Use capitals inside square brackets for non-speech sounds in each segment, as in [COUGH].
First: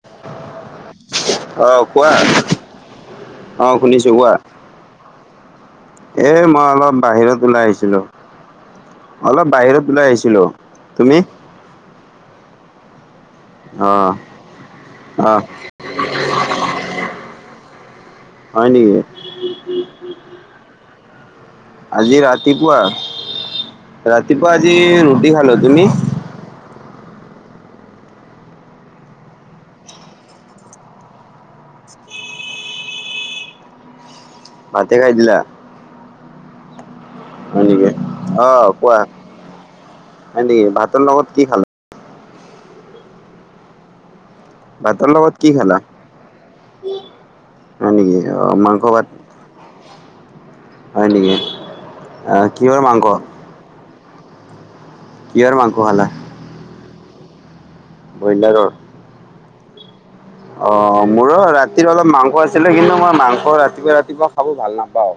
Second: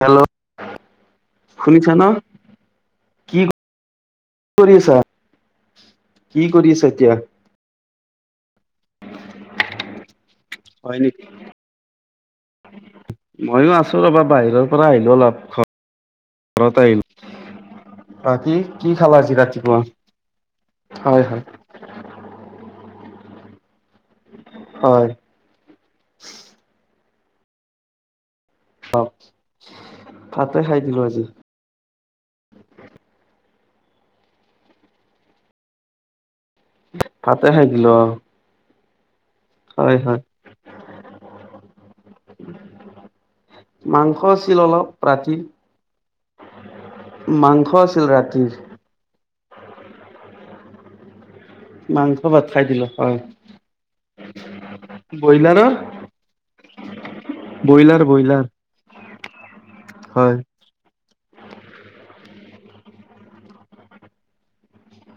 Hello? অ', শুনিছা কোৱা ন' কি অ', কৰি আছা? কি এই মই কৰি আছা অলপ এতিয়া বাহিৰত ওলাই আহিছিলো। অলপ বাহিৰত ওলাই আহিছিলো। তুমি? হয়। [UNINTELLIGIBLE] ময়ো আছো অ', ৰ'বা বাহিৰৰ পৰা আহিলো অলপ অ', ঘৰত আহিলো। অ' কি হয় কি নেকি খালা আজি ৰাতিপুৱা? হয় হয়। আজি ৰাতিপুৱা ৰাতিপুৱা আজি হয় ৰুটি খালো। তুমি? অ' ভাতে খাই দিলো আজি। ভতে খাই দিলা, ভাতে হয় খাই দিলো নেকী? অ অ' কোৱা হয় নেকি, ভাতৰ লগত কি খাল? মাংস আছিল অলপ ভাতৰ ৰাতি লগত কি খালা? মাংস হয় আছিল নেকি ৰাতিৰ অ' মাংস ভাত হয় নেকি? মাংস আহ ভাত খাই কিহৰ দিলো মাংস হয়, কিহৰ ব্ৰইলাৰৰ। মাংস খালা? ব্ৰইলাৰ ব্ৰইলাৰ ব্ৰইলাৰৰ হয়। অ' মোৰো ৰাতিৰ অলপ মাংস আছিলে, কিন্তু মই মাংস ৰাতিপুৱা ৰাতিপুৱা খাব ভাল নাপাওঁ।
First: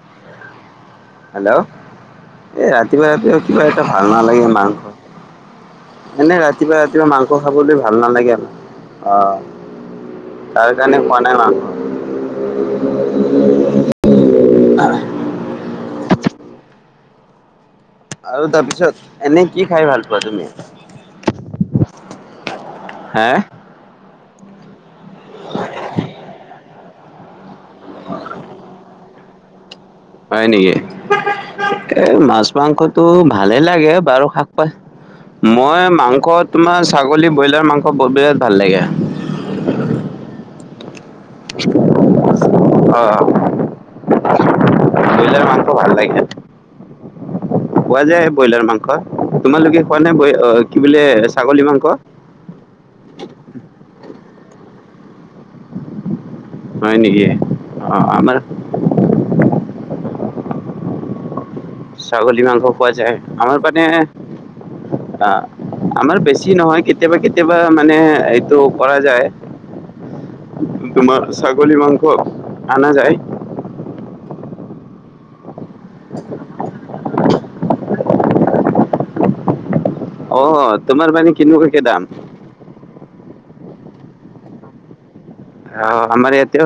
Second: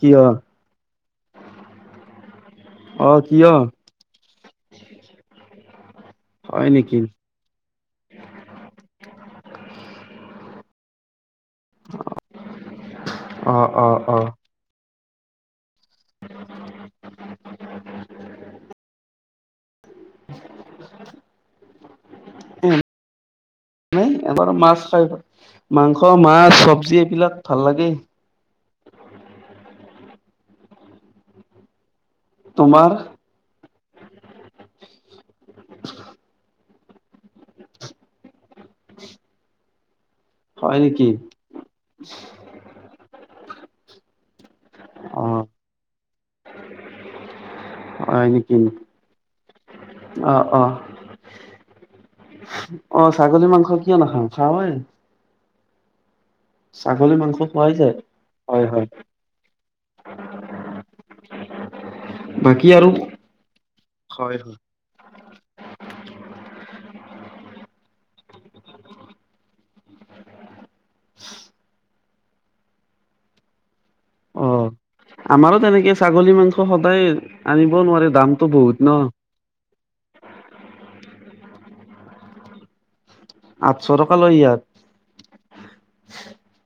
কিয়? হেল্ল'? এ ৰাতিপুৱা অ ৰাতিপুৱা কিয় কিবা এটা ভাল নালাগে মাংস, এনে হয় ৰাতিপুৱা নেকি ৰাতিপুৱা মাংস স খাবলৈ ভাল নালাগে, আহ তাৰ কাৰণে খোৱা নাই মাংস। অ', অ', অ'। আৰু তাৰপিছত এনেই কি খাই ভাল পোৱা তুমি? হে এবাৰ মাছ খাই, মাংস মাছ চবজি এইবিলাক ভাল লাগে। হয় নেকি? এ মাছ তোমাৰ মাংসটো ভালে লাগে বাৰু শাক পাচলি, মই মাংস তোমাৰ ছাগলী, ব্ৰইলাৰ মাংস বিৰাট ভাল লাগে। হয় নেকি? অ' অ', ব্ৰইলাৰ ম বৰ ভাল লাগিলে। [UNINTELLIGIBLE] খোৱা হয় যায় নেকি? ব্ৰইলাৰ মাংস, তোমালোকে খোৱা নে অ', অ', কি বোলে ছাগলী মাংস? অ' ছাগলী মাংস কিয় নাখাওঁ খাওঁয়েই। হয় ছাগলী নেকি? মাংস খোৱাই যায়, অ' আমাৰ হয় হয়। [UNINTELLIGIBLE] ছাগলী মাংস বাকী আৰু খোৱা যায়, আমাৰ পিনে হয়, হয়, অ' আমাৰ বেছি নহয় কেতিয়াবা কেতিয়াবা মানে এইটো কৰা যায়। উ তোমাৰ ছাগলী মাংস আনা যায়। অ' আমাৰো তেনেকে ছাগলী মাংস সদায় আনিব নোৱাৰে দামতটো বহুত ন? অ' তোমাৰ মানে কেনেকুৱা দাম? আঠশ টকা লয় ইয়াত। আহ আমাৰ এয়াতে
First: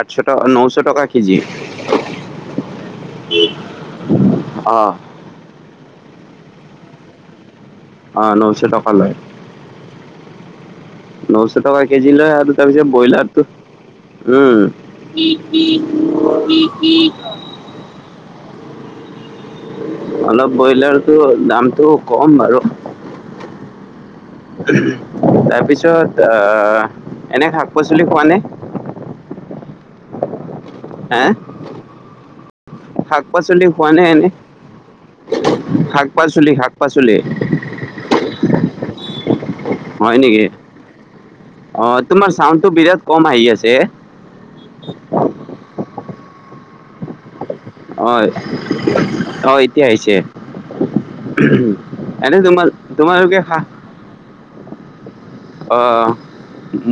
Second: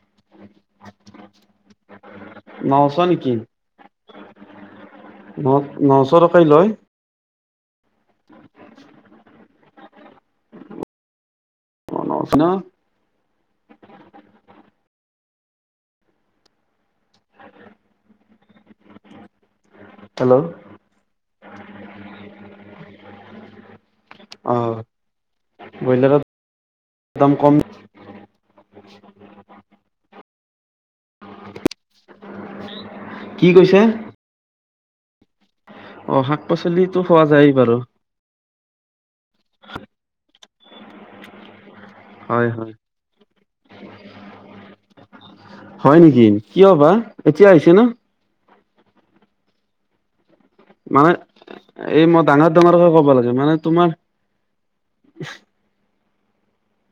আঠশটকা নশ টকা কেজি। নশ নেকি? অ'। ন নশ টকাই লয়? অ' নশ টকা লয়। নশ টকা অ', কেজি নশ লয়, ন? আৰু তাৰপিছত ব্ৰইলাৰ টো, উম, অ [UNINTELLIGIBLE] অলপ ব্ৰইলাৰটো দামটো কম বাৰু। অ', ব্ৰইলাৰৰ তাৰপিছত আহ দাম এনে কম, শাক পাচলি খোৱা নে? হে শাক কি পাচলি কৈছে? খোৱা নে এনেই? শাক পাচলি, শাক পাচলি। পাৰ [UNINTELLIGIBLE] হয় নেকি? অ' তোমাৰ হয় চাউণ্ডটো হয় বিৰাট কম আহি আছে হে'? হয় নেকি কিয় বা এতিয়া আহিছে নে? অ অ' এতিয়া আহিছে। মানে এই মই এনে ডাঙৰ তোমাৰ ডাঙৰকে ক'ব লাগে তোমালোকে মানে খা তোমাৰ অ'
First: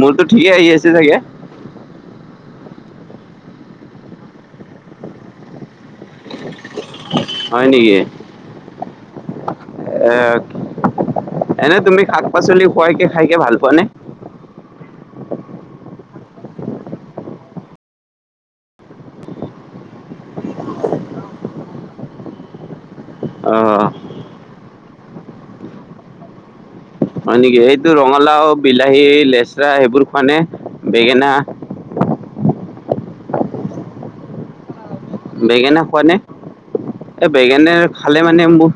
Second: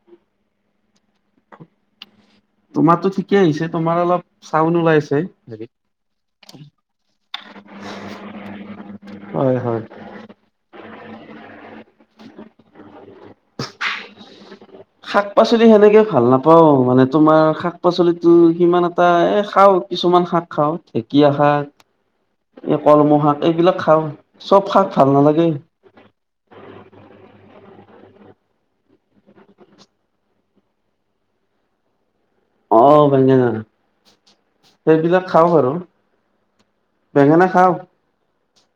মোৰতো ঠিকে আহি আছে চাগে? তোমাৰতো ঠিকে আহিছে তোমাৰ অলপ চাউন ওলাই আছে হে। হয় নেকি? এ হয় হয় এনে তুমি শাক পাচলি খোৱাইকে খাইকে ভাল পোৱা নে? উ [UNINTELLIGIBLE] শাক পাচলি সেনেকে ভাল নাপাওঁ, মানে তোমাৰ শাক পাচলিটো সিমান এটা এ খাওঁ কিছুমান শাক খাওঁ ঢেকীয়া শাক এই কলম শাক অ এইবিলাক খাওঁ, চব শাক ভাল নালাগে। হয় নেকি? এইটো ৰঙালাও বিলাহী লেচৰা সেইবোৰ খোৱা নে বেঙেনা? অ' বেঙেনা, সেইবিলাক খাওঁ বাৰু বেঙেনা খোৱা নে? এই বেঙেনা খাওঁ বেঙেনাৰ খালে মানে মোৰ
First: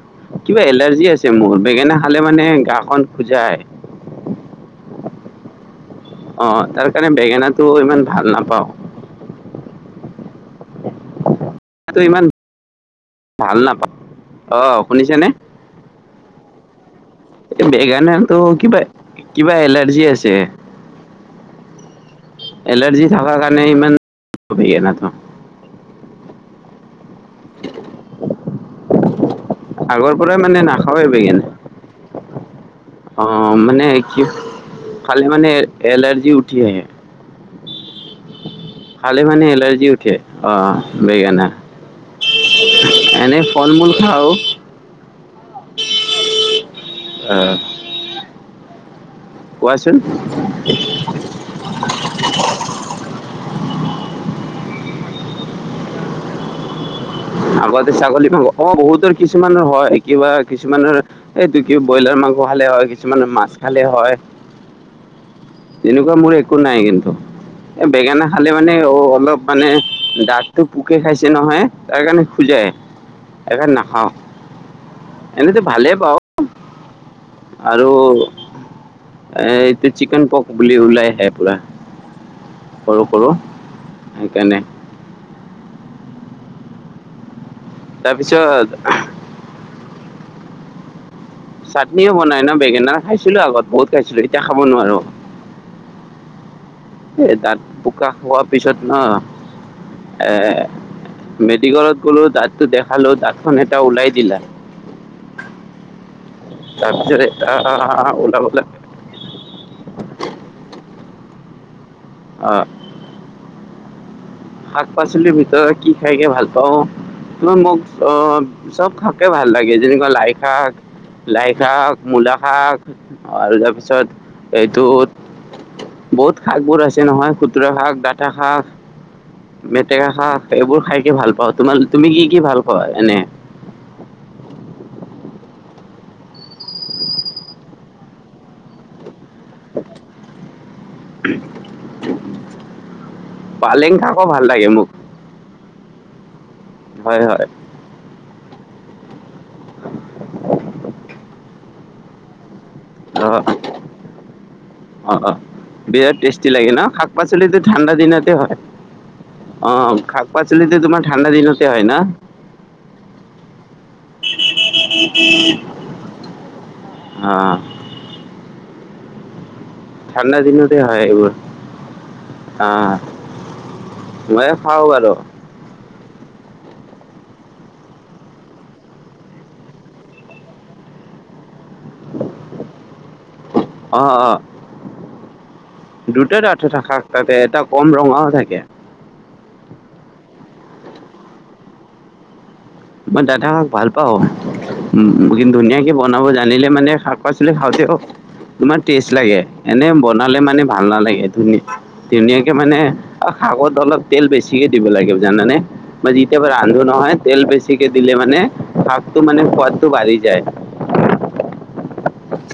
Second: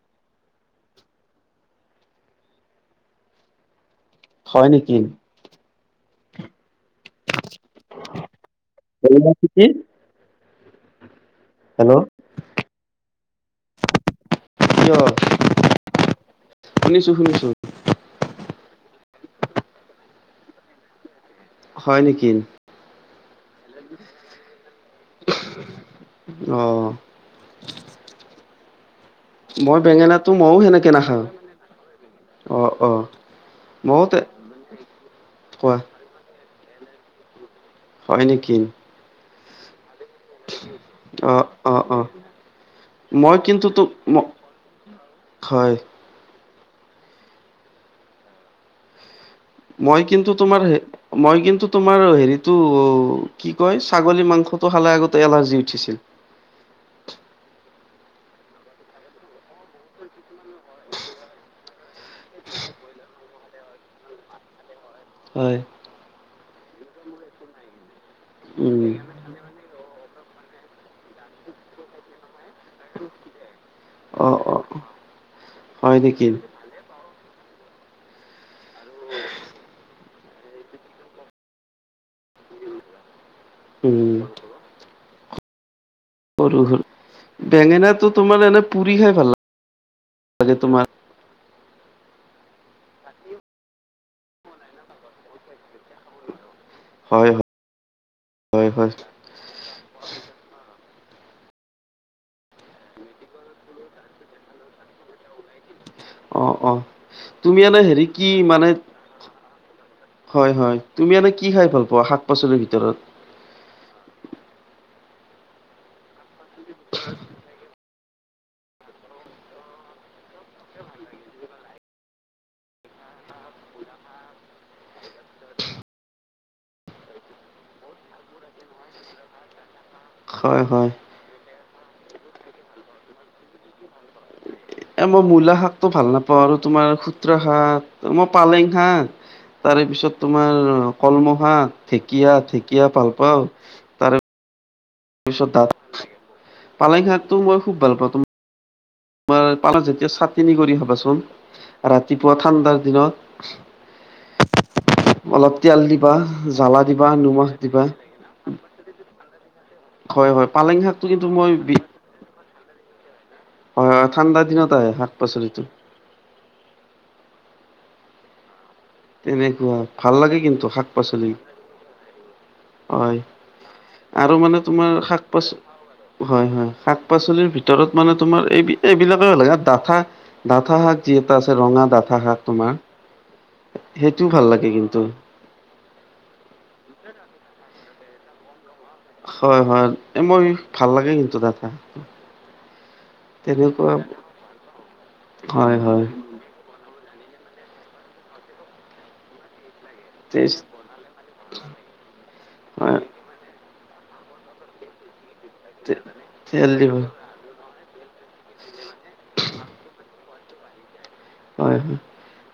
কিবা এলাৰ্জি আছে মোৰ বেঙেনা খালে মানে গা খন খোজাই। হয় নেকি? অ' তাৰ কাৰণে বেঙেনাটো ইমান ভাল বেঙেনা খেতি নাপাওঁ। হেল্ল' ত' ইমান ভাল নাপাওঁ, অ কিয় শুনিছেনে? শুনিছো, শুনিছো। এই বেঙানাটো কিবা কিবা এলাৰ্জি আছে। হয় নেকি? এলাৰ্জি থকাৰ কাৰণে ইমান বেঙেনাতো। অ'। মই আগৰ বেঙেনাটো পৰাই ময়ো মানে সেনেকে নাখাওেই নাখাওঁ। বেগেন অ' মানে ময়ো তে কি খালে মানে কোৱা এলাৰ্জি উঠি আহে। হয় নেকি? খালে মানে এলাৰ্জি উঠে? অ' বেঙেনা, অ', অ', অ', মই এনেই কিন্তু ফল তো মূল ম খাওঁ। হয়। অ'। কোৱাচোন মই কিন্তু তোমাৰ মই কিন্তু তোমাৰ হেৰিটো অ' কি কয় ছাগলী মাংসটো খালে আগতে এলাৰ্জি উঠিছিল। আগতে ছাগলী মাংস, অ' বহুতৰ কিছুমানৰ হয় কিবা কিছুমানৰ এইটো কি ব্ৰইলাৰ মাংস খালে হয়, কিছুমানৰ মাছ খালে হয়। হয়। তেনেকুৱা মোৰ একো নাই কিন্তু। বেঙেনা খালে মানে উম, অ' অলপ মানে দাঁতটো পোকে খাইছে নহয় তাৰ কাৰণে খুজাই এইকাৰনে নাখাওঁ, অ', অ', এনেতো ভালেই হয় পাওঁ। নেকি? আৰু এ এইটো চিকেন পক বুলি ওলাই আহে পুৰা। সৰু সৰু। উম। সেইকাৰণে সৰু সৰু বেঙেনাটো তোমাৰ এনে তাৰপিছত পুৰি খাই ভাল লাগে তোমাৰ। চাটনিও বনাই ন' বেঙেনা, খাইছিলো আগত বহুত খাইছিলো এতিয়া খাব নোৱাৰো। হয়, এ, হয়, তাত বোকা খোৱাৰ হয়, পিছত হয়। না এ মেডিকেলত গ'লো দাঁতটো দেখালো, দাঁতখন এটা ওলাই দিলা। অ', অ' তাৰপিছত এটা তুমি এনে হেৰি কি ওলাবলৈ মানে হয় হয়। তুমি এনে কি খাই ভাল পোৱা শাক অ, পাচলিৰ ভিতৰত? শাক পাচলিৰ ভিতৰত কি খাইগে ভাল পাওঁ মোক অ' চব শাকে ভাল লাগে যেনেকুৱা লাই শাক। লাই শাক, মূলা শাক আৰু তাৰপিছত এইটো বহুত শাকবোৰ আছে নহয় খুতুৰা শাক, দাটা শাক। মেটেকা শাক হয়, এইবোৰ হয়। খাই কে ভাল পাওঁ। তোমাৰ তুমি কি কি ভাল পৱা এনে? এ, মই মূলা শাকটো ভাল নাপাওঁ আৰু তোমাৰ খুতৰা শাক, মই পালেং শাক তাৰে পিছত তোমাৰ কলম' শাক, ঢেকীয়া, ঢেকীয়া ভাল পাওঁ। পালেং শাকো ভাল লাগে মোক। তাৰপিছত পালেং হয় শাকটো হয় মই খুব ভাল পাওঁ। তোমাৰ পালেং যেতি চাটনি কৰি খাঁবাচোন। ৰাতিপুৱা ঠাণ্ডাৰ অ অ অ দিনত। অলপ তেল দিবা, বিৰাট টেষ্টি লাগে জ্বালা ন দিবা, শাক নিমখ পাচলিটো দিবা। ঠাণ্ডা দিনতে হয় অ শাক হয় হয়, পাচলিটো পালেং তোমাৰ শাকটো ঠাণ্ডা কিন্তু মই দিনতে বি হয় ন হয় হয়, ঠাণ্ডা দিনত আহে শাক পাচলিটো। অ'। তেনেকুৱা, ভাল ঠাণ্ডা লাগে কিন্তু দিনতে শাক হয় এইবোৰ পাচলি। অ হয় আৰু ময়ে মানে খাওঁ তোমাৰ বাৰু শাক পাচ হয় হয়, শাক পাচলিৰ ভিতৰত মানে তোমাৰ এই এইবিলাকে ভাল লাগে আৰ ডাঠা ডাঠা শাক যি এটা আছে ৰঙা ডাঠা শাক তোমাৰ, অ অ সেইটোও ভাল লাগে কিন্তু। দুটা ডাঠা শাক থাকে, এটা কম ৰঙাও থাকে। হয় হয়। এ, মই ভাল লাগে কিন্তু ডাঠা। মই দাঠা শাক ভাল তেনেকুৱা পাওঁ কিন্তু হয় ধুনীয়াকে হয় বনাব যা ৰান্ধিলে মানে শাক পাচলি খালেও তোমাৰ টেষ্ট লাগে, এনে ব নালে মানে টেষ্ট ভাল নালাগে, ধুনীয়া ধুনীয়াকে মানে হয় শাকত অলপ তেল বেছিহে দিব লাগিব জানানে, মই যেতিয়াবা তেল ৰান্ধো দিব নহয় তেল বেছি ছিকে দিলে মানে শাকটো মানে সোৱাদটো বাঢ়ি যায়। হয় হয়,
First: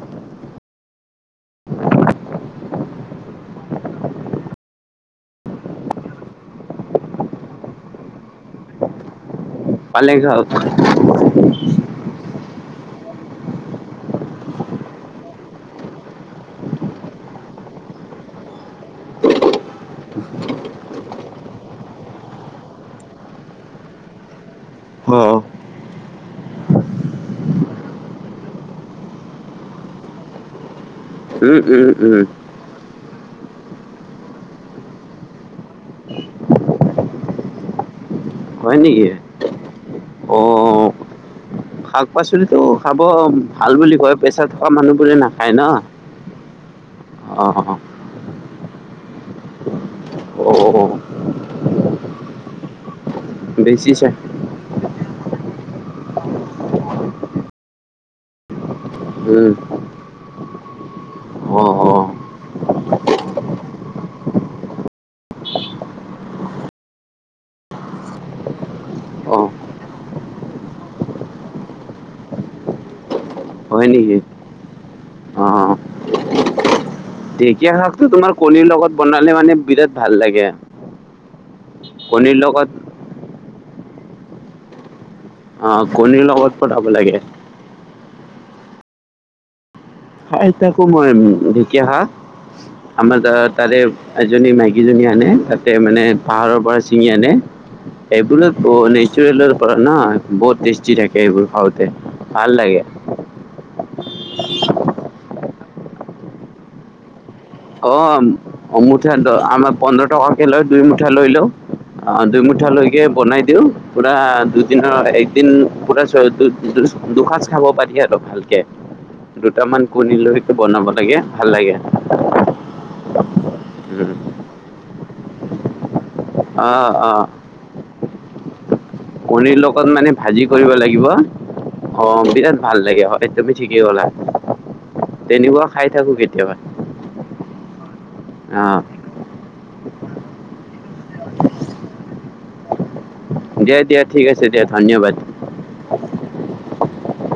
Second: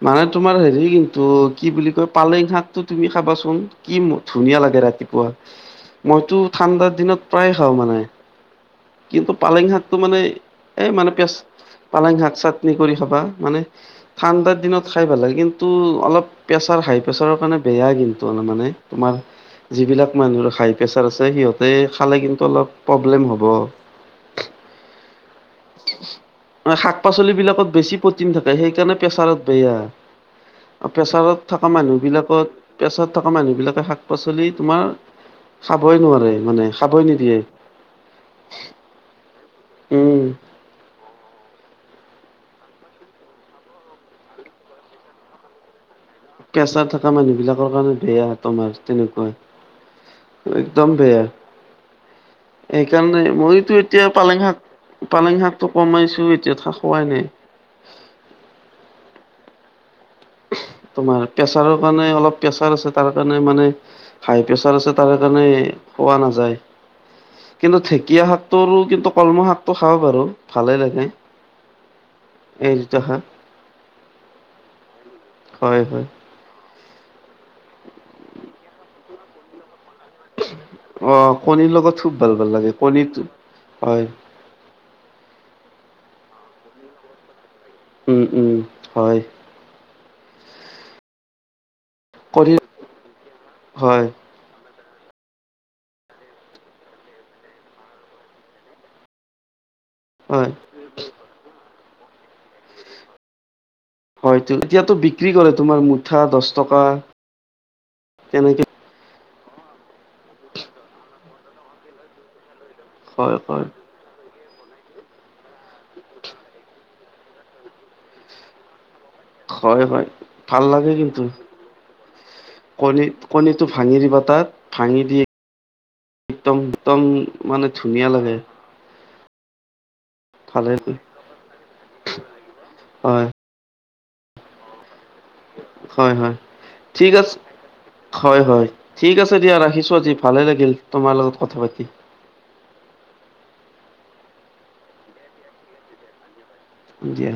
মানে তোমাৰ হেৰি কিন্তু কি বুলি কয় পালেং শাকটো তুমি খাবাচোন। কি ধুনীয়া লাগে ৰাতিপুৱা। মইতো ঠাণ্ডাৰ দিনত প্ৰায় খাওঁ মানে। কিন্তু পালেং শাকটো পালেং মানে শাক এ, মানে পেচ পালেং শাক চাটনি কৰি খাবা মানে ঠাণ্ডাৰ দিনত খাই ভাল লাগে কিন্তু অলপ প্ৰেচাৰ হাই, প্ৰেছাৰৰ কাৰণে বেয়া কিন্তু মানে তোমাৰ যিবিলাক মানুহৰ হাই প্ৰেছাৰ আছে সিহঁতে খালে কিন্তু অলপ প্ৰব্লেম হ'ব। হ মা শাক পাচলিবিলাকত বেছি প্ৰটিন থাকে সেইকাৰণে প্ৰেচাৰত বেয়া। প্ৰেছাৰত উম থকা উম উম মানুহবিলাকত পেছাৰ থকা মানুহবিলাকে শাক পাচলি তোমাৰ খাবই নোৱাৰে মানে খাবই নিদিয়ে। হয় নেকি? উম। অ শাক পাচলিতো খাব ভাল বুলি কয়, প্ৰেছাৰ থকা মানুহবোৰে নাখায় না। প্ৰেচাৰ থকা মানুহবিলাকৰ কাৰণে বেয়া তোমাৰ তেনেকুৱা, অ', একদম বেয়া। সেইকাৰণে ময়োতো এতিয়া বেচিছা পালেং শাক পালেং শাকটো কমাইছো এতিয়া থা খোৱাই নাই। উম। তোমাৰ অ', প্ৰেছাৰৰ অ', কাৰণে অলপ প্ৰেচাৰ আছে তাৰ কাৰণে মানে হাই প্ৰেছাৰ আছে তাৰ কাৰণে খোৱা নাযায়। কিন্তু ঢেকীয়া শাকটো কিন্তু কলমৌ অ'। শাকটো খাব পাৰো ভালেই লাগে। এই যিটো শাক হয় নেকি? হয়, হয়। ঢেঁকীয়া শাকটো তোমাৰ কণীৰ লগত বনালে মানে বিৰাট ভাল লাগে। অ' কণীৰ লগত খুব ভাল কণীৰ ভাল লগত লাগে কণী হয়। অ' কণীৰ লগত বনাব লাগে। উম, উম, হয়। খাই থাকো মই ঢেকীয়া শাক, কণী আমাৰ ত তাৰে হয় এজনী মাইকীজনী আনে তাতে মানে পাহাৰৰ পৰা ছিঙি আনে সেইবোৰ নেচৰলৰ পৰা ন হয় বহুত টেষ্টি থাকে এইবোৰ খাওঁতে ভাল লাগে। হয়টো। এতিয়াতো বিক্ৰী কৰে তোমাৰ মুঠা দছ টকা। অ' তেনেকে অ' মুঠা আমাৰ পোন্ধৰ টকাকে লয় দুই মুঠা লৈ লওঁ, অ' দুই মুঠা লৈ কে হয় বনাই দিওঁ। হয় পুৰা দুদিনৰ একদিন পুৰা দু দুসাজ খাব পাৰি আৰু ভালকে। হ দুটামান কণী লৈ বনাব লাগে ভাল লাগে। কণী কণীটো ভাঙি উম। দিবা তাত ভাঙি দি একদম, অ একদম অ মানে ধুনীয়া লাগে। কণীৰ লগত মানে ভাজি ভালে কৰিব লাগে। লাগিব অ, বিৰাট ভাল লাগে, হয়। তুমি ঠিকেই ক'লা। তেনেকুৱা খাই থাকো হয় হয় কেতিয়াবা, ঠিক আছে হয় হয় অ'। ঠিক আছে দিয়া ৰাখিছোঁ আজি ভালে লাগিল তোমাৰ লগত কথা পাতি। দিয়া, দিয়া ঠিক আছে দিয়া ধন্যবাদ। দিয়।